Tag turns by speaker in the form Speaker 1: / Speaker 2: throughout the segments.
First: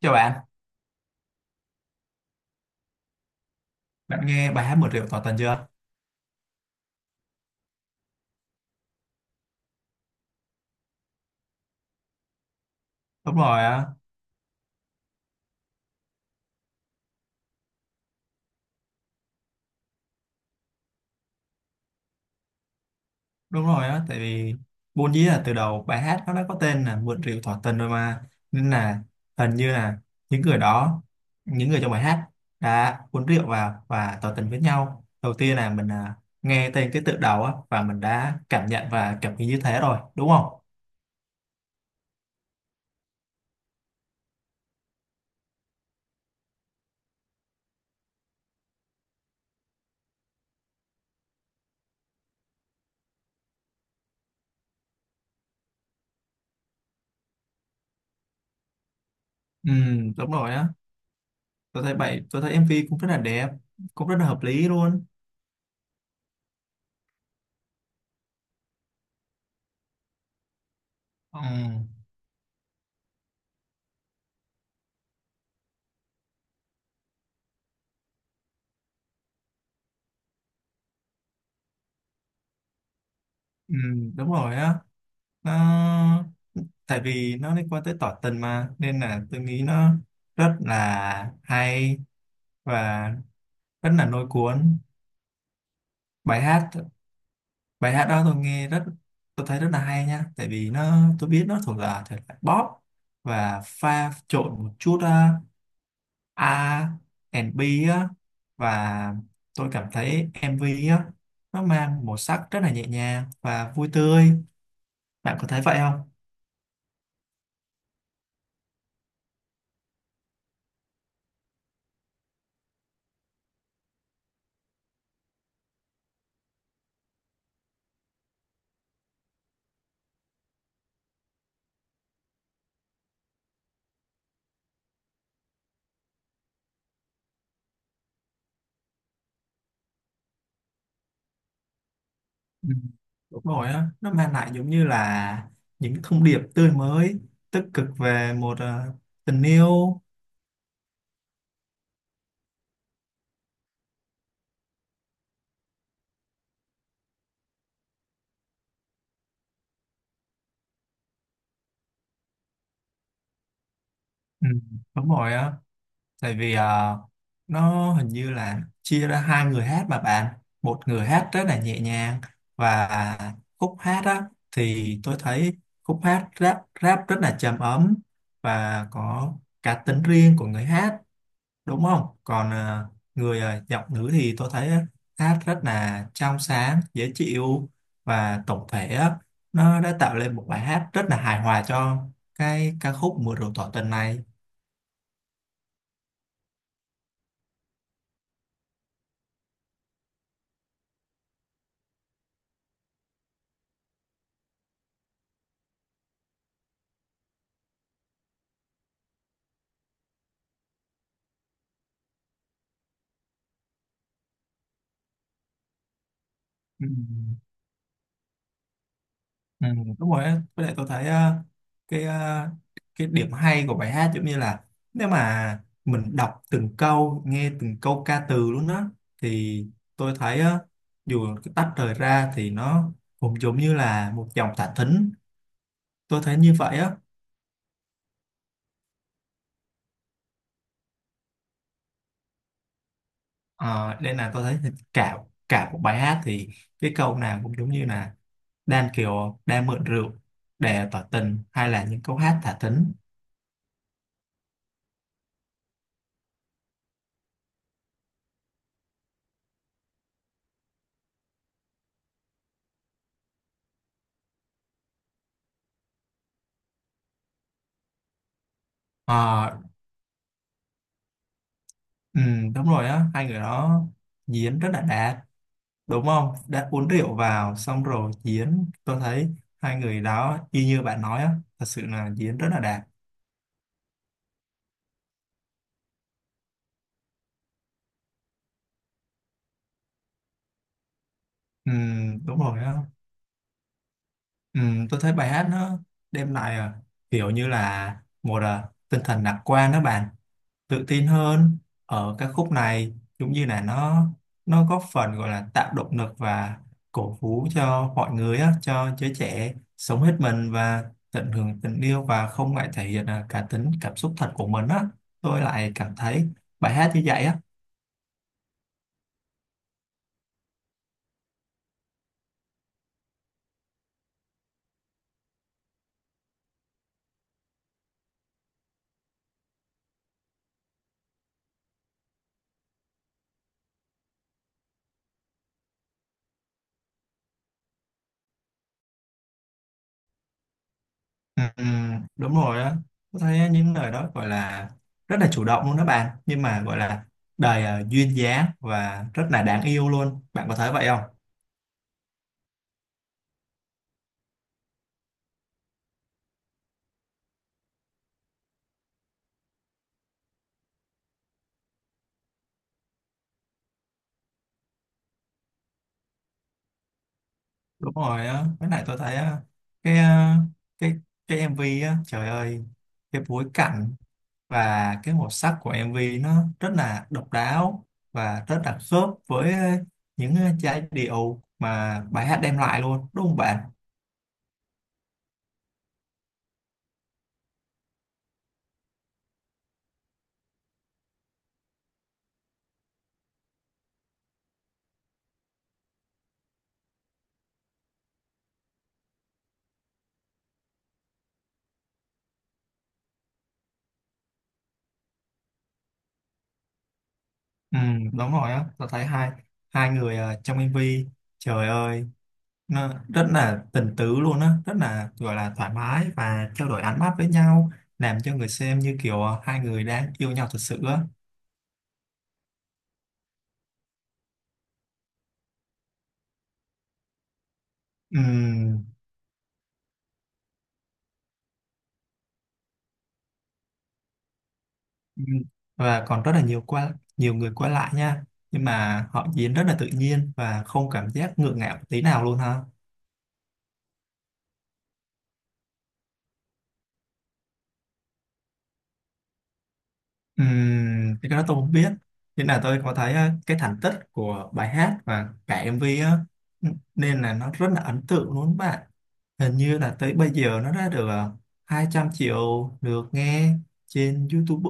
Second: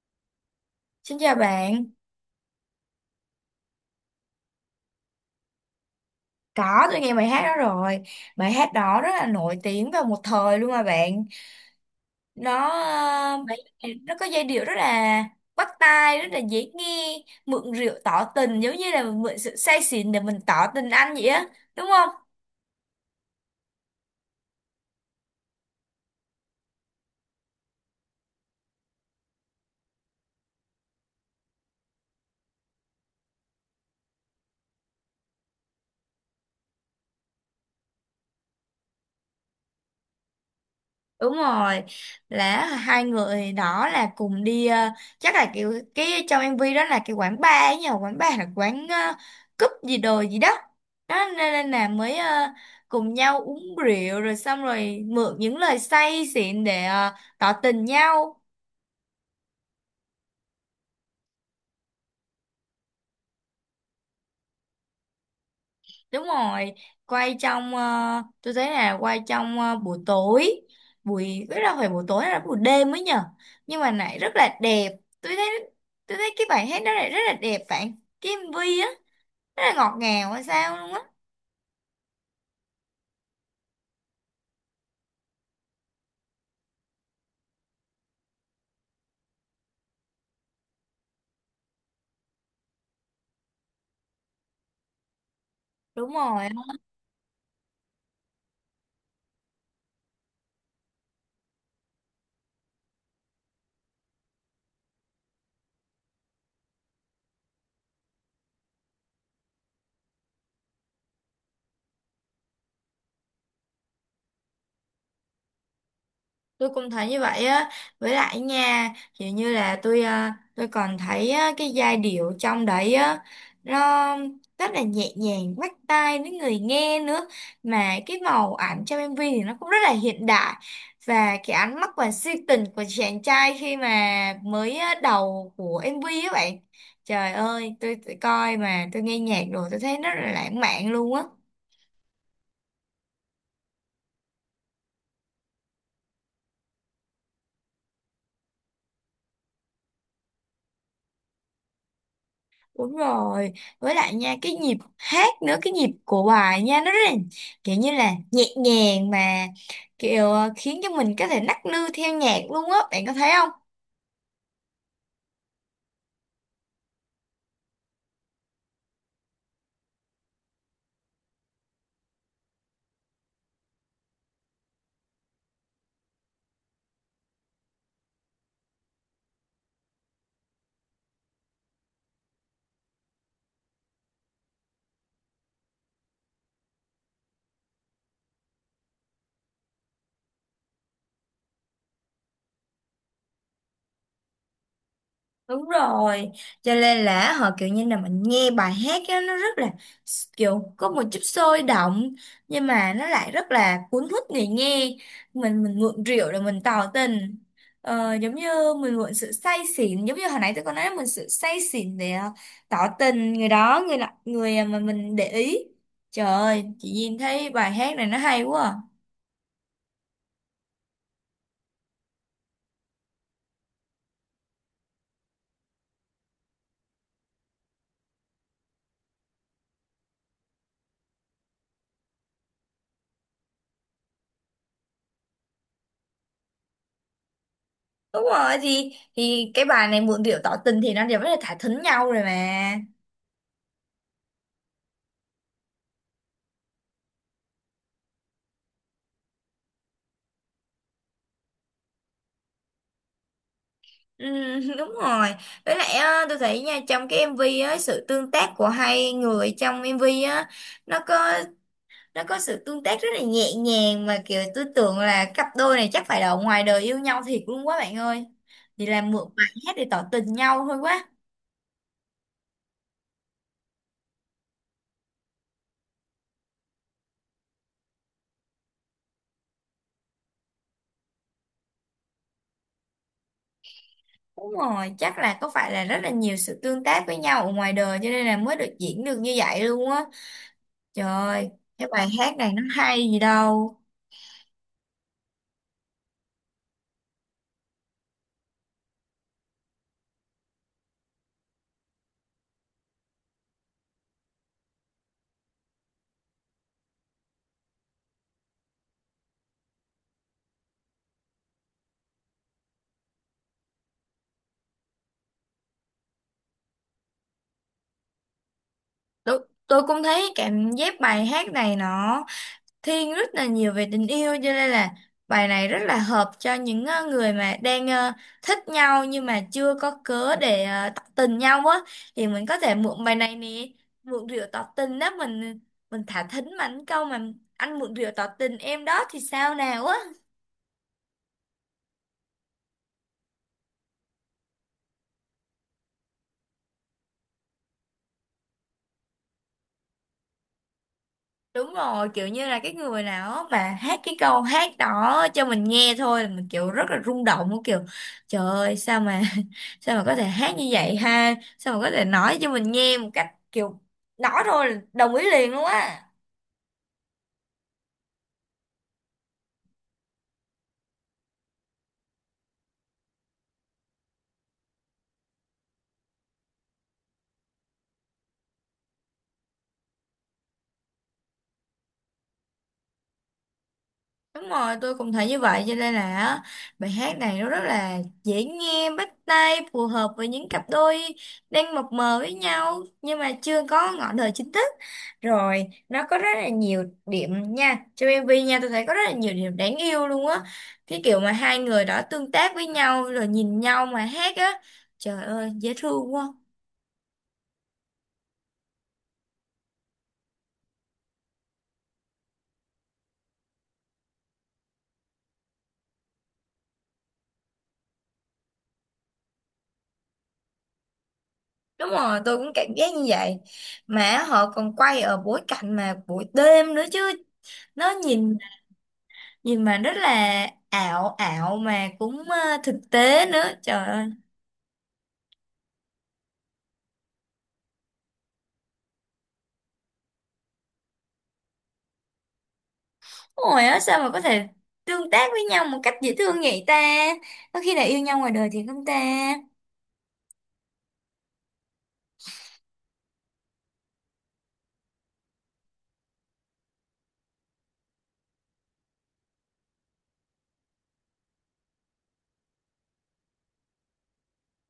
Speaker 1: Chào bạn,
Speaker 2: Xin chào bạn,
Speaker 1: bạn nghe bài hát Một triệu tỏ tình chưa?
Speaker 2: có tôi nghe bài hát đó rồi. Bài hát đó rất là nổi tiếng vào một thời luôn mà bạn. Nó
Speaker 1: Đúng
Speaker 2: ờ,
Speaker 1: rồi á,
Speaker 2: bài, nó có giai điệu rất là bắt tai, rất là dễ nghe. Mượn rượu tỏ tình giống như là mượn sự say xỉn để mình tỏ tình anh vậy á. Đúng không?
Speaker 1: đúng rồi á, tại vì vốn dĩ là từ đầu bài hát nó đã có tên là Một triệu tỏ tình rồi mà, nên là hình như là những người đó, những người trong bài hát đã uống rượu vào và tỏ tình với nhau. Đầu tiên là mình nghe tên cái tựa đầu á và mình đã cảm nhận và cảm nghĩ như thế rồi, đúng không?
Speaker 2: Đúng rồi, là hai người đó là cùng đi, chắc là kiểu cái trong MV đó là cái quán bar, ấy nhờ quán bar là quán, cúp gì đồ gì đó đó nên là mới, cùng nhau uống rượu rồi xong rồi mượn những lời say xịn để tỏ tình nhau.
Speaker 1: Ừ, đúng rồi á. Tôi thấy MV cũng rất là đẹp, cũng rất là hợp lý luôn.
Speaker 2: Đúng rồi, quay trong, tôi thấy là quay trong buổi tối, buổi,
Speaker 1: Ừ,
Speaker 2: biết đâu phải buổi tối hay là buổi đêm mới nhở. Nhưng mà lại rất là đẹp. Tôi thấy tôi thấy cái bài hát đó lại rất là đẹp bạn. Cái MV á, rất là ngọt ngào hay sao luôn á.
Speaker 1: ừ, đúng rồi á. Nó Tại vì nó liên quan tới tỏ tình mà nên là tôi nghĩ nó rất là hay và rất là lôi cuốn.
Speaker 2: Đúng
Speaker 1: bài
Speaker 2: rồi.
Speaker 1: hát bài hát đó tôi thấy rất là hay nha, tại vì nó tôi biết nó thuộc là thể loại pop và pha trộn một chút R&B á. Và tôi cảm thấy MV á, nó mang màu sắc rất là nhẹ nhàng và vui tươi. Bạn có thấy vậy không?
Speaker 2: Tôi cũng thấy như vậy á, với lại nha, kiểu như là tôi còn thấy á, cái giai điệu trong đấy á, nó rất là nhẹ nhàng, bắt tai với người nghe nữa, mà cái màu ảnh trong MV thì nó cũng rất là hiện đại, và cái ánh mắt và si tình của chàng trai khi mà mới á, đầu của MV á bạn, trời ơi tôi coi mà tôi nghe nhạc rồi tôi thấy rất là lãng mạn luôn á.
Speaker 1: Ừ, đúng rồi á, nó mang lại giống như là những thông điệp tươi mới, tích cực về một tình yêu.
Speaker 2: Đúng rồi, với lại nha cái nhịp hát nữa, cái nhịp của bài nha nó rất là kiểu như là nhẹ nhàng, mà kiểu, khiến cho mình có thể nắc nư theo nhạc luôn á, bạn có thấy không?
Speaker 1: Ừ, đúng rồi á, tại vì nó hình như là chia ra hai người hát mà bạn, một người hát rất là nhẹ nhàng, và khúc hát á thì tôi thấy khúc hát rap rap rất là trầm ấm và có cá tính riêng của người hát. Đúng không? Còn giọng nữ thì tôi thấy á, hát rất là trong sáng dễ chịu, và tổng thể á, nó đã tạo lên một bài hát rất là hài hòa cho cái ca khúc mưa rượu tỏ tình này.
Speaker 2: Đúng rồi, cho nên là họ kiểu như là mình nghe bài hát á, nó rất là kiểu có một chút sôi động nhưng mà nó lại rất là cuốn hút người nghe. Mình mượn rượu để mình tỏ tình. Ờ, giống như mình mượn sự say xỉn, giống như hồi nãy tôi có nói mình sự say xỉn để tỏ tình người đó, người mà mình để ý. Trời ơi,
Speaker 1: Ừ.
Speaker 2: chị nhìn thấy bài hát này nó hay quá à.
Speaker 1: Ừ, đúng rồi á. Với lại tôi thấy cái ờ, cái điểm hay của bài hát giống như là, nếu mà mình đọc từng câu, nghe từng câu ca từ luôn á, thì tôi thấy á, dù cái tách rời ra thì nó cũng giống như là một dòng thả thính. Tôi thấy như vậy á.
Speaker 2: Đúng rồi, thì cái bài này mượn rượu tỏ tình thì nó đều rất là thả thính nhau rồi mà.
Speaker 1: Ờ, nên là tôi thấy cả cả một bài hát thì cái câu nào cũng giống như là đan, kiểu đang mượn rượu để tỏ tình, hay là những câu hát thả thính.
Speaker 2: Ừ, đúng rồi, với lại á, tôi thấy nha trong cái MV á sự tương tác của hai người trong MV á, nó có nó có sự tương tác rất là nhẹ nhàng, mà kiểu tôi tưởng là cặp đôi này chắc phải là ở ngoài đời yêu nhau thiệt luôn quá bạn ơi, thì làm mượn bài
Speaker 1: Ờ,
Speaker 2: hát để tỏ tình nhau thôi quá.
Speaker 1: ừ, đúng rồi á, hai người đó diễn rất là đạt, đúng không? Đã uống rượu vào xong rồi diễn, tôi thấy hai người đó y như bạn nói á, thật sự là diễn rất là đạt.
Speaker 2: Đúng rồi, chắc là có phải là rất là nhiều sự tương tác với nhau ở ngoài đời cho nên là mới được diễn được như vậy luôn á. Trời ơi,
Speaker 1: Ừ,
Speaker 2: cái bài hát
Speaker 1: đúng
Speaker 2: này
Speaker 1: rồi
Speaker 2: nó
Speaker 1: á.
Speaker 2: hay gì đâu.
Speaker 1: Ừ, tôi thấy bài hát nó đem lại, kiểu như là một tinh thần lạc quan đó bạn, tự tin hơn ở các khúc này, cũng như là nó góp phần gọi là tạo động lực và cổ vũ cho mọi người á, cho giới trẻ sống hết mình và tận hưởng tình yêu và không ngại thể hiện cá tính, cảm xúc thật của mình á. Tôi lại cảm thấy bài hát như vậy á.
Speaker 2: Tôi tôi cũng thấy cảm giác bài hát này nó thiên rất là nhiều về tình yêu, cho nên là bài này rất là hợp cho những người mà đang thích nhau nhưng mà chưa có cớ để tỏ tình nhau á, thì mình có thể mượn bài này nè, mượn rượu tỏ tình đó mình thả thính mà anh câu mà anh mượn rượu tỏ tình em đó thì sao nào á.
Speaker 1: Ừ, ừ, đúng rồi á, tôi thấy những lời đó gọi là rất là chủ động luôn đó bạn, nhưng mà gọi là đầy duyên dáng và rất là đáng yêu luôn. Bạn có thấy vậy không?
Speaker 2: Đúng rồi, kiểu như là cái người nào mà hát cái câu hát đó cho mình nghe thôi là mình kiểu rất là rung động luôn, kiểu trời ơi sao mà sao mà có thể hát như vậy ha, sao mà có thể nói cho mình nghe một cách kiểu nói thôi là đồng ý liền luôn á.
Speaker 1: Đúng rồi á, với lại tôi thấy á, cái ờ, cái cái MV á, trời ơi, cái bối cảnh và cái màu sắc của MV nó rất là độc đáo và rất là khớp với những giai điệu mà bài hát đem lại luôn. Đúng không bạn?
Speaker 2: Đúng rồi, tôi cũng thấy như vậy cho nên là á, bài hát này nó rất là dễ nghe, bắt tai, phù hợp với những cặp đôi đang mập mờ với nhau nhưng mà chưa có ngọn đời chính thức. Rồi, nó có rất là nhiều điểm nha. Trong MV nha, tôi thấy có rất là nhiều điểm đáng yêu luôn á. Cái kiểu mà hai người đó tương tác với nhau rồi nhìn nhau mà hát á. Trời ơi, dễ thương quá.
Speaker 1: Ừ, đúng rồi á, tôi thấy hai hai người trong MV, trời ơi, nó rất là tình tứ luôn á, rất là gọi là thoải mái và trao đổi ánh mắt với nhau, làm cho người xem như kiểu hai người đang yêu nhau thật sự á.
Speaker 2: Đúng rồi, tôi cũng cảm giác như vậy. Mà họ còn quay ở bối cảnh mà buổi đêm nữa chứ, nó nhìn
Speaker 1: Ừ.
Speaker 2: gì mà rất là ảo ảo mà cũng thực tế nữa, trời ơi.
Speaker 1: Ừ. Và còn rất là nhiều qua, nhiều người qua lại nha, nhưng mà họ diễn rất là tự nhiên và không cảm giác ngượng ngạo tí nào luôn ha.
Speaker 2: Ôi á sao mà có thể tương tác với nhau một cách dễ thương vậy ta, có khi là yêu nhau ngoài đời thì không ta.
Speaker 1: Cái đó tôi không biết, nhưng là tôi có thấy cái thành tích của bài hát và cả MV á. Ừ, nên là nó rất là ấn tượng luôn bạn. Hình như là tới bây giờ nó đã được 200 triệu lượt nghe trên YouTube,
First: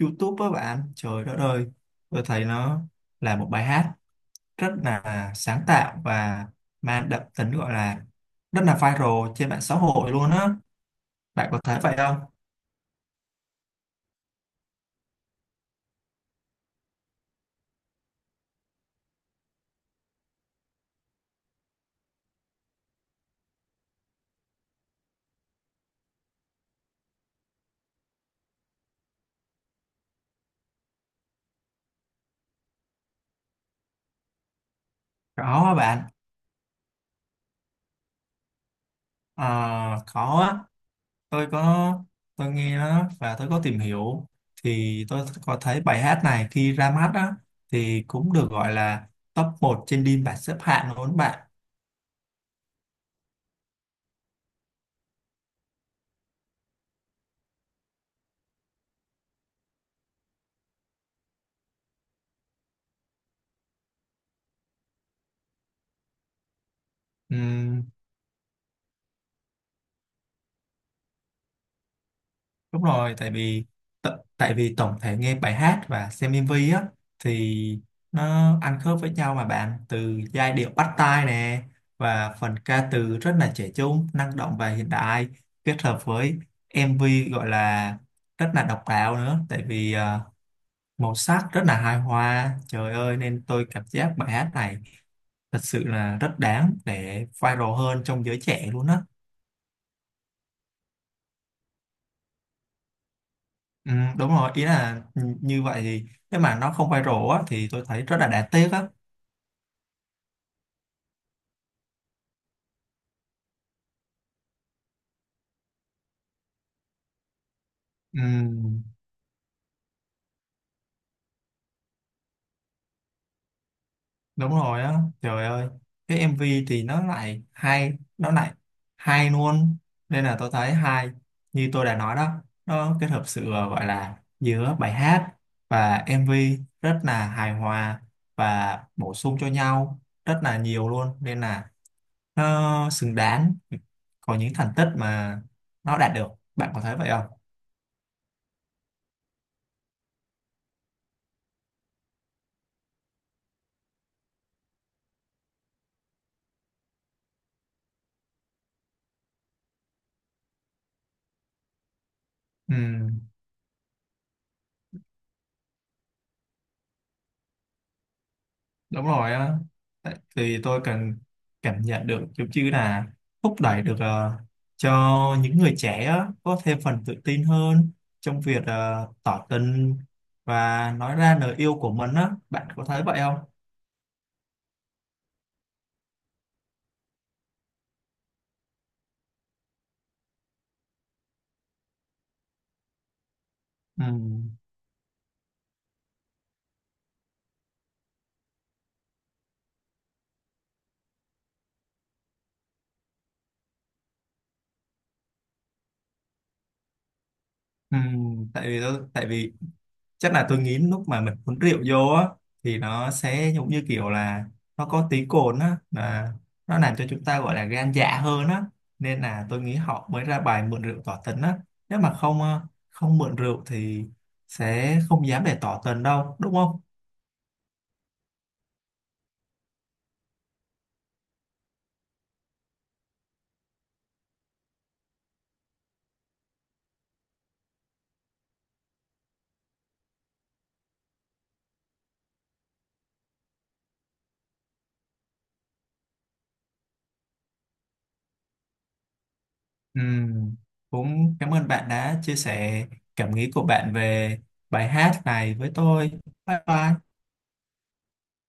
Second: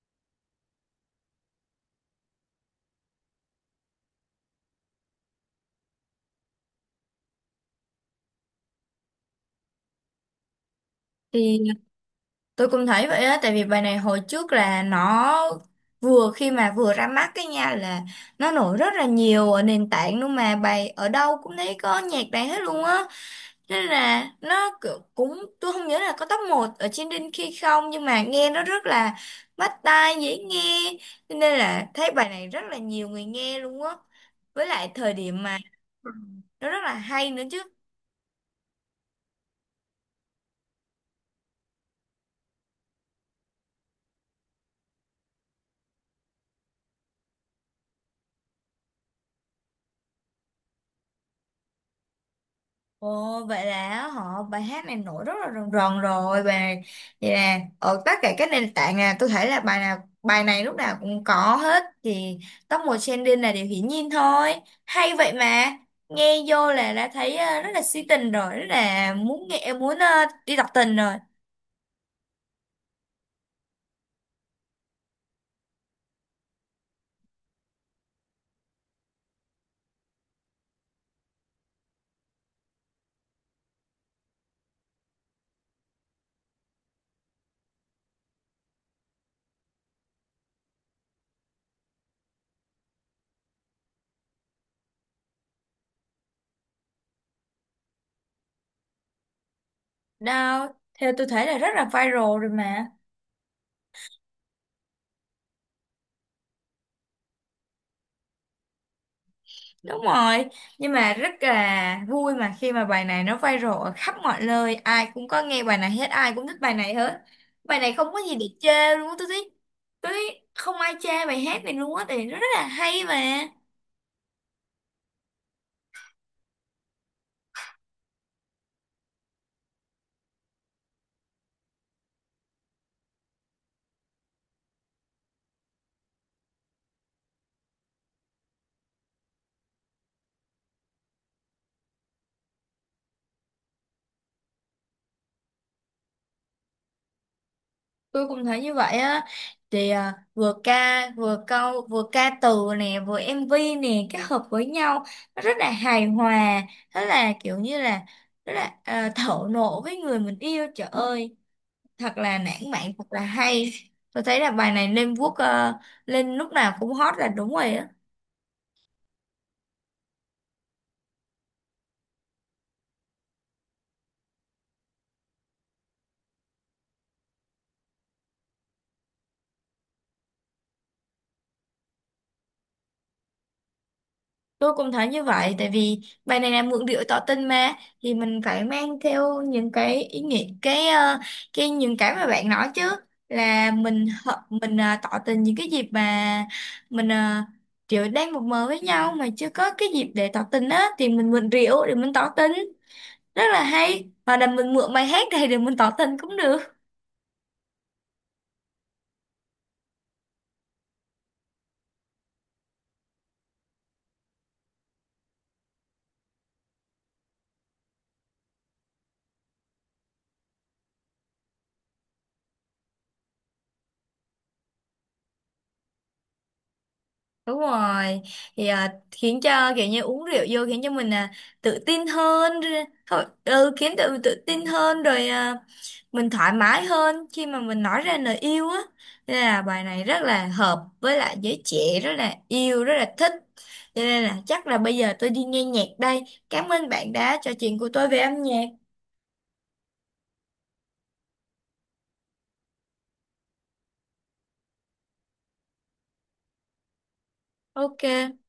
Speaker 1: Á bạn, trời đất ơi, tôi thấy nó là một bài hát rất là sáng tạo và mang đậm tính, gọi là rất là viral trên mạng xã hội luôn á. Bạn
Speaker 2: Thì
Speaker 1: có thấy vậy không?
Speaker 2: tôi cũng thấy vậy á, tại vì bài này hồi trước là nó vừa khi mà vừa ra mắt cái nha là nó nổi rất là nhiều ở nền tảng luôn, mà bài ở đâu cũng thấy có nhạc này hết luôn á. Nên là nó cũng, tôi không nhớ là có top một ở trên Đinh khi không, nhưng mà nghe nó rất là bắt tai, dễ nghe. Cho nên là thấy bài này rất là nhiều người nghe luôn á, với lại thời điểm mà
Speaker 1: Có á bạn.
Speaker 2: nó rất là hay nữa chứ.
Speaker 1: Ờ, có á, tôi có, tôi nghe nó và tôi có tìm hiểu, thì tôi có thấy bài hát này khi ra mắt á thì cũng được gọi là top 1 trên đêm bảng xếp hạng luôn
Speaker 2: Ồ, vậy là họ bài hát này nổi rất là rần rần rồi, và vậy là ở tất cả các nền tảng là tôi thấy là bài nào bài này lúc nào cũng có hết, thì top 1 trending là điều hiển nhiên thôi, hay vậy mà. Nghe vô là đã thấy ờ, rất là
Speaker 1: bạn.
Speaker 2: si tình rồi, rất là muốn nghe muốn đi đọc tình rồi.
Speaker 1: Đúng rồi, tại vì tại vì tổng thể nghe bài hát và xem MV á thì nó ăn khớp với nhau mà bạn, từ giai điệu bắt tai nè, và phần ca từ rất là trẻ trung, năng động và hiện đại, kết hợp với MV gọi là rất là độc đáo nữa, tại vì màu sắc rất là hài hòa. Trời ơi, nên tôi cảm giác bài hát này thật sự là rất đáng để viral hơn trong giới trẻ luôn á.
Speaker 2: Đâu, theo tôi thấy là rất là viral rồi mà.
Speaker 1: Ừ, đúng rồi, ý là như vậy thì nếu mà nó không viral á thì tôi thấy rất là đáng tiếc á.
Speaker 2: Đúng rồi, nhưng mà rất là vui mà khi mà bài này nó viral ở khắp mọi nơi, ai cũng có nghe bài này hết, ai cũng thích bài này hết. Bài này không có
Speaker 1: Ừ,
Speaker 2: gì để chê luôn á, tôi thấy không ai chê bài hát này luôn á, tại vì nó rất là hay mà.
Speaker 1: đúng rồi á, trời ơi, cái MV thì nó lại hay, nó lại hay luôn, nên là tôi thấy hay, như tôi đã nói đó, nó kết hợp sự gọi là giữa bài hát và MV rất là hài hòa và bổ sung cho nhau rất là nhiều luôn, nên là nó xứng đáng có những thành tích mà nó đạt được. Bạn có thấy vậy không?
Speaker 2: Tôi cũng thấy như vậy á, thì vừa ca, vừa câu, vừa ca từ nè, vừa MV nè, kết hợp với nhau, nó rất là hài hòa, rất là kiểu như là, rất là thổ nộ với người mình yêu, trời ơi. Thật là lãng
Speaker 1: Ừ,
Speaker 2: mạn, thật là hay. Tôi thấy là bài này lên lúc nào cũng hot là đúng rồi á.
Speaker 1: đúng rồi á. Thì tôi cần cảm nhận được giống như là thúc đẩy được cho những người trẻ á, có thêm phần tự tin hơn trong việc tỏ tình và nói ra lời yêu của mình á. Bạn có thấy vậy không?
Speaker 2: Tôi cũng thấy như vậy tại vì bài này là mượn điệu tỏ tình mà, thì mình phải mang theo những cái ý nghĩa cái ờ, cái những cái mà bạn nói chứ, là
Speaker 1: Ừ.
Speaker 2: mình ờ, tỏ tình những cái dịp mà mình kiểu đang mập mờ với nhau mà chưa có cái dịp để tỏ tình á, thì mình mượn rượu để mình tỏ tình, rất là hay, hoặc là mình mượn bài hát này để mình tỏ tình cũng được.
Speaker 1: Ừ. Tại vì tại vì chắc là tôi nghĩ lúc mà mình uống rượu vô á thì nó sẽ giống như kiểu là, nó có tí cồn á, là nó làm cho chúng ta gọi là gan dạ hơn á, nên là tôi nghĩ họ mới ra bài mượn rượu tỏ tình á. Nếu mà không ờ, không mượn rượu thì sẽ không dám để tỏ tình đâu, đúng không?
Speaker 2: Đúng rồi, khiến cho kiểu như uống rượu vô khiến cho mình tự tin hơn rồi, khiến tự tự tin hơn rồi, mình thoải mái hơn khi mà mình nói ra lời yêu á, nên là bài này rất là hợp với lại giới trẻ rất là yêu rất là thích, cho nên là chắc là bây giờ tôi đi nghe nhạc đây. Cảm ơn bạn đã trò chuyện của tôi về âm nhạc.
Speaker 1: Ừ, cũng cảm ơn bạn đã chia sẻ cảm nghĩ của bạn về bài hát này với tôi. Bye bye.
Speaker 2: OK.